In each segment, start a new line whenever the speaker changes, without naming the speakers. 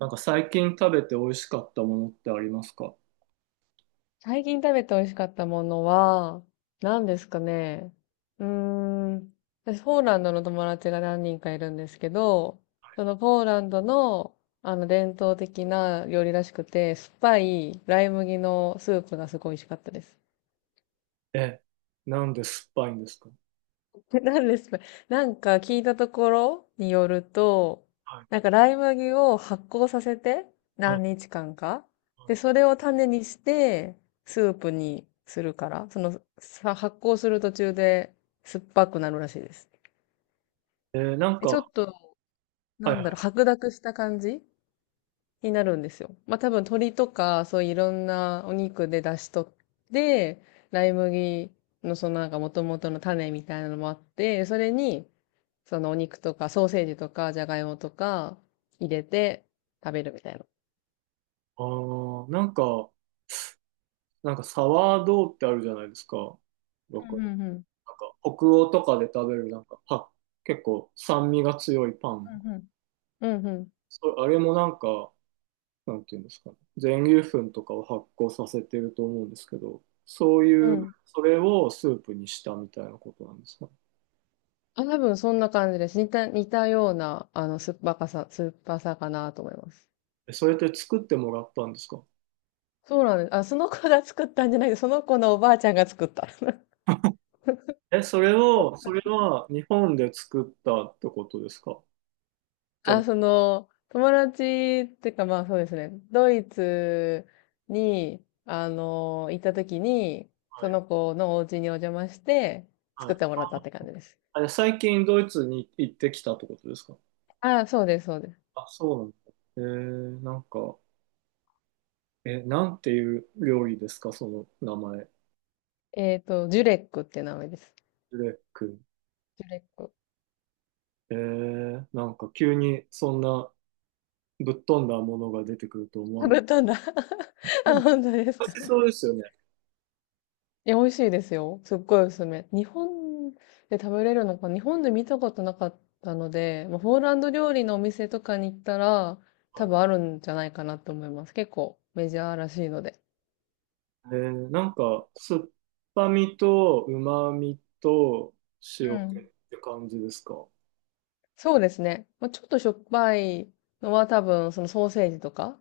なんか最近食べて美味しかったものってありますか？
最近食べて美味しかったものは、何ですかね。うーん。私、ポーランドの友達が何人かいるんですけど、そのポーランドの、伝統的な料理らしくて、酸っぱいライ麦のスープがすごい美味しかったです。
え、なんで酸っぱいんですか？
何ですか？なんか聞いたところによると、
はい。
なんかライ麦を発酵させて
はい。
何日間か。で、そ
は
れを種にしてスープにするから、そのさ発酵する途中で酸っぱくなるらしいです。
い。なん
えちょ
か、
っと、
は
な
い、は
んだろ
い。
う、白濁した感じになるんですよ。まあ多分鶏とか、そういういろんなお肉で出しとって、ライ麦のそのなんか元々の種みたいなのもあって、それに、そのお肉とか、ソーセージとか、じゃがいもとか、入れて食べるみたいな。
あー、なんかサワードーってあるじゃないですか。僕、
うんうんうん
なんか北欧とかで食べるなんか、は、結構酸味が強いパン。
うんうんうん
それ、あれもなんか、なんていうんですかね。全粒粉とかを発酵させてると思うんですけど、そう
うん。
い
う
う、
ん。
それをスープにしたみたいなことなんですかね？
あ、多分そんな感じです。似たような、酸っぱさかなと思います。
え、それって作ってもらったんですか？
そうなんです。あ、その子が作ったんじゃないその子のおばあちゃんが作った。
え、それは日本で作ったってことですか？じゃあ
あ、友達っていうかまあそうですね。ドイツに、行った時に、
は
そ
い。
の子のお家にお邪魔して、
は
作っ
い。
てもらったって感じです。
あれ、で最近ドイツに行ってきたってことですか？
あ、そうです、そうです。
あ、そうなんだ。えなんか、え、なんていう料理ですかその名前？
ジュレックって名前です。
ブレック。
ジュレック。
なんか急にそんなぶっ飛んだものが出てくると思わ
食
なか
べた
っ
んだ。
た。で
あ、
も、
本当です
美
か。
味しそうですよね。
いや、美味しいですよ。すっごいおすすめ。日本で食べれるのか、日本で見たことなかったので、まあ、ポーランド料理のお店とかに行ったら、多
は
分あ
い。
るんじゃないかなと思います。結構メジャーらしいので。
なんか、酸っぱみと旨みと
う
塩気っ
ん。
て感じですか？
そうですね。まあ、ちょっとしょっぱいのは多分、そのソーセージとか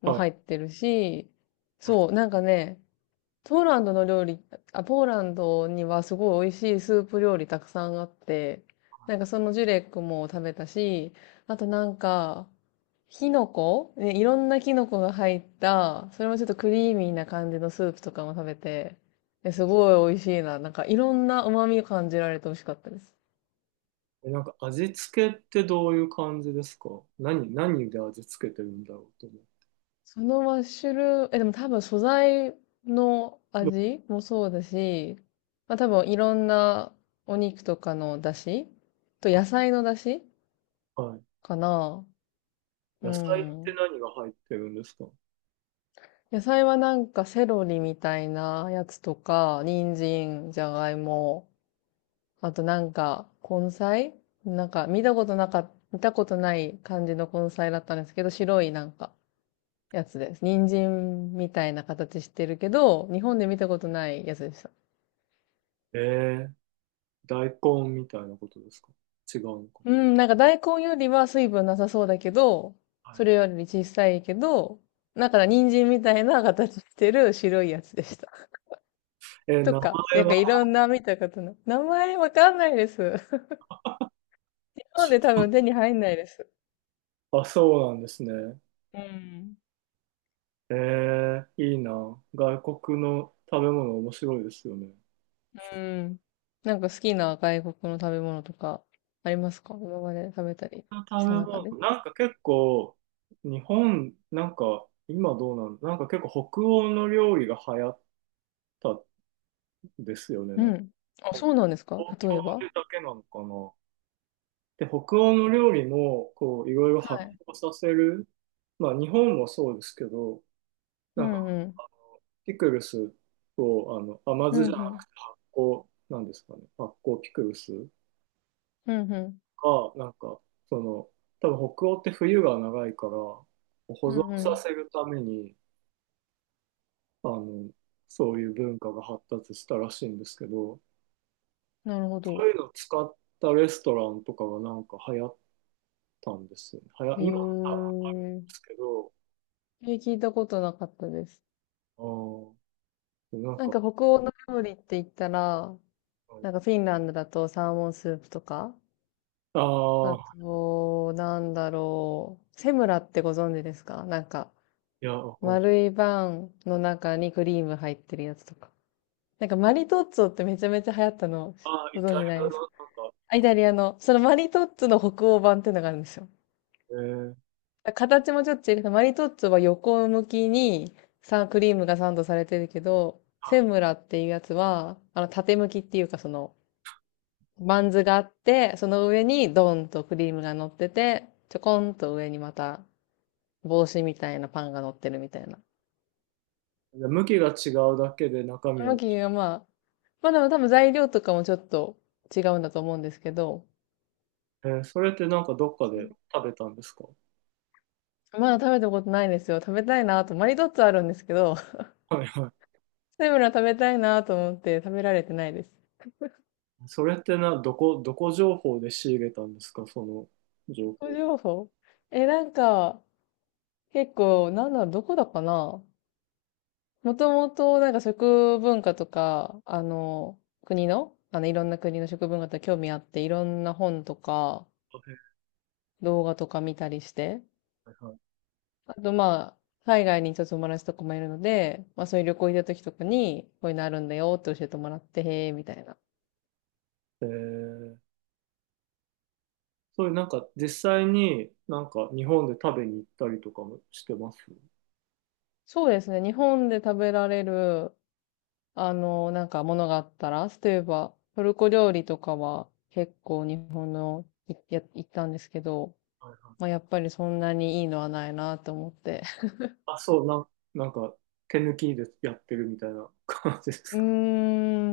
も
はい。
入ってるし、そう、なんかね、ポーランドの料理、あ、ポーランドにはすごい美味しいスープ料理たくさんあって、なんかそのジュレックも食べたし、あとなんか、キノコね、いろんなキノコが入った、それもちょっとクリーミーな感じのスープとかも食べて、すごい美味しいな。なんかいろんな旨味を感じられて美味しかったです。
え、なんか味付けってどういう感じですか？何で味付けてるんだろうと思う。
そのマッシュルーム、でも多分素材の
キノ
味もそうだし、まあ多分いろんなお肉とかの出汁と
コ
野菜の出汁
あはい。
かな。う
野菜って
ん。
何が入ってるんですか？
野菜はなんかセロリみたいなやつとか、人参、じゃがいも、あとなんか根菜、見たことない感じの根菜だったんですけど、白いなんかやつです。人参みたいな形してるけど、日本で見たことないやつです。
えー、大根みたいなことですか？違うのか
うん、なんか大根よりは水分なさそうだけど、
な？はい。
それより小さいけど、なんか人参みたいな形してる白いやつでした。と
名
か、
前
なんかい
は、
ろんな見たことの、名前わかんないです。日本で多分手に入んないです。
あ、そうなんですね。
うん。
いいな。外国の食べ物面白いですよね。
うん。なんか好きな外国の食べ物とかありますか？今まで食べたり
食べ
した中
物、
で。
なんか結構、日本、なんか今どうなん、なんか結構北欧の料理が流行ったんですよね。
う
なんか
ん。あ、そうなんですか？
東京
例えば。
でだけなのかな。で、北欧の料理も、こう、いろいろ
は
発
い。
酵させる。まあ、日本もそうですけど、
う
なんか、
んうん。
ピクルスを、甘
うん
酢じゃな
うん。
くて発酵、なんですかね。発酵ピクルス
うんうん。
が、なんか、その、多分北欧って冬が長いから、保
う
存
んう
さ
ん。
せるために、あの、そういう文化が発達したらしいんですけど、
なるほ
そ
ど。
ういうのを使ったレストランとかがなんか流行ったんですよね。
へ
今、
え。
ですけど、
え、聞いたことなかったです。
ああなん
なん
か、
か北欧の料理って言ったら、
はい
なんかフィンランドだとサーモンスープとか、あ
ああ、
と、なんだろう、セムラってご存知ですか？なんか、
いや、わかんない
丸いバンの中にクリーム入ってるやつとか。なんかマリトッツォってめちゃめちゃ流行ったの、
ああ、イ
ご存
タリ
知ない
アの
ですか？
なんか、
あ、イタリアの、そのマリトッツォの北欧版っていうのがあるんですよ。
ええ
形もちょっと違う。マリトッツォは横向きにさ、クリームがサンドされてるけど、
は
セムラっていうやつは、縦向きっていうか、バンズがあって、その上にドンとクリームが乗ってて、ちょこんと上にまた帽子みたいなパンが乗ってるみたいな。
いで向きが違うだけで中身は、
向きがまあ、まあでも多分材料とかもちょっと違うんだと思うんですけど、
それってなんかどっかで食べたんですか？
まだ食べたことないんですよ。食べたいなと。マリトッツォあるんですけど、
はいは
セムラ食べたいなと思って食べられてないです。
い。それってな、どこ情報で仕入れたんですかその情
個
報？
人情報。なんか、結構、なんだろう、どこだかな。もともと、なんか食文化とか、国の、いろんな国の食文化とか興味あって、いろんな本とか、動画とか見たりして、
はいはい。
あと、まあ、海外にちょっと友達とかもいるので、まあ、そういう旅行行った時とかに、こういうのあるんだよって教えてもらって、へえ、みたいな。
えー、そういうなんか実際になんか日本で食べに行ったりとかもしてます？
そうですね、日本で食べられるなんかものがあったら、例えば、トルコ料理とかは結構日本のいや行ったんですけど、
はいは
まあ
い。
やっぱりそんなにいいのはないなと思って。
あ、そう、なんか手抜きでやってるみたいな感じで
う
す？
ー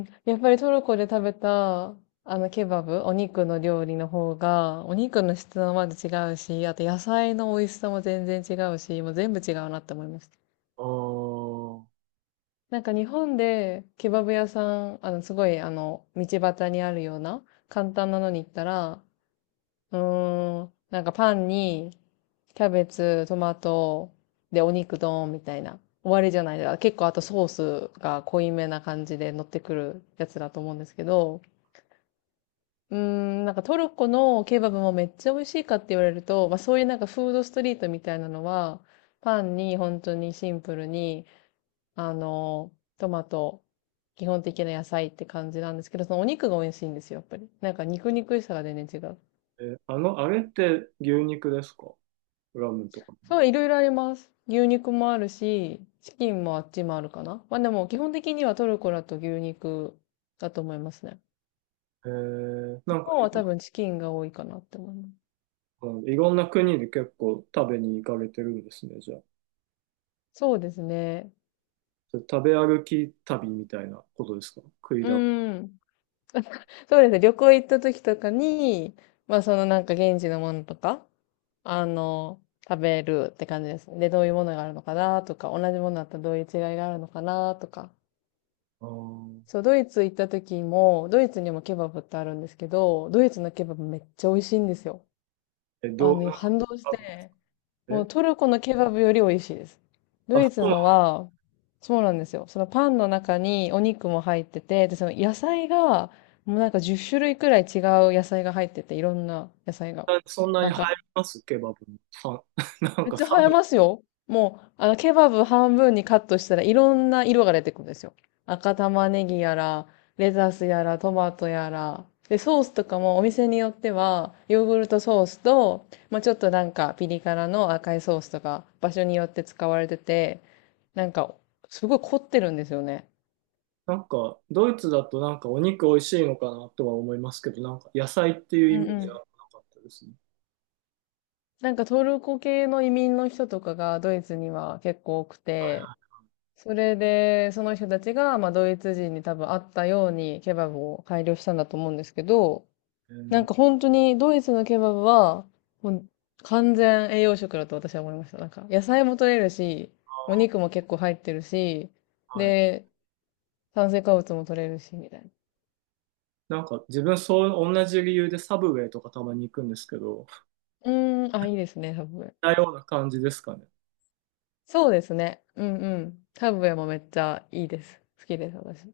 ん、やっぱりトルコで食べた、あのケバブ、お肉の料理の方が、お肉の質もまず違うし、あと野菜の美味しさも全然違うし、もう全部違うなって思いました。
あー
なんか日本でケバブ屋さん、すごい道端にあるような簡単なのに行ったら、うーん。なんかパンに、キャベツ、トマト、で、お肉ドーンみたいな。終わりじゃないですか。結構あとソースが濃いめな感じで乗ってくるやつだと思うんですけど、うーん、なんかトルコのケバブもめっちゃ美味しいかって言われると、まあそういうなんかフードストリートみたいなのは、パンに本当にシンプルに、あの、トマト、基本的な野菜って感じなんですけど、そのお肉が美味しいんですよ、やっぱり。なんか肉肉しさが全然違う。
え、あれって牛肉ですか？ラムとか。
そう、いろいろあります。牛肉もあるし、チキンもあっちもあるかな。まあでも基本的にはトルコだと牛肉だと思いますね。
な
日
んか
本
い、
は多分チキンが多いかなって思います。
うんいろんな国で結構食べに行かれてるんですね、じゃあ。
そうですね。
それ食べ歩き旅みたいなことですか？食い
う
だ。あ
ーん。そうですね。旅行行った時とかに、まあそのなんか現地のものとか、あの、食べるって感じですね。で、どういうものがあるのかなとか、同じものだったらどういう違いがあるのかなとか。
ー
そう、ドイツ行った時も、ドイツにもケバブってあるんですけど、ドイツのケバブめっちゃ美味しいんですよ。
え、どう、
反動して、も
え、
うトルコのケバブより美味しいです。ド
あ、
イツ
そう
のは、そうなんですよ。そのパンの中にお肉も入ってて、で、その野菜が、もうなんか10種類くらい違う野菜が入ってて、いろんな野菜が。
なんだそんなに
なんか。
入りますケバブに。なん
めっ
か
ちゃ映え
寒い。
ますよ。もう、ケバブ半分にカットしたらいろんな色が出てくるんですよ。赤玉ねぎやら、レタスやら、トマトやら。で、ソースとかもお店によっては、ヨーグルトソースと、まあ、ちょっとなんかピリ辛の赤いソースとか、場所によって使われてて、なんか、すごい凝ってるんですよね。
なんか、ドイツだとなんかお肉美味しいのかなとは思いますけど、なんか野菜っていう
う
イ
ん
メー
う
ジは
ん。
なかったですね。
なんかトルコ系の移民の人とかがドイツには結構多くて、それで、その人たちが、まあ、ドイツ人に多分あったようにケバブを改良したんだと思うんですけど、
え
な
ー、
んか本当にドイツのケバブは、もう完全栄養食だと私は思いました。なんか、野菜も取れるし、
あ
お肉も結構入ってるし、
ーはい
で、炭水化物も取れるし、みたいな。
なんか自分そう、同じ理由でサブウェイとかたまに行くんですけど、
うーん、あ、いいですね、ハブウェイ。
似たような感じですかね。
そうですね。うんうん。ハブウェイもめっちゃいいです。好きです、私。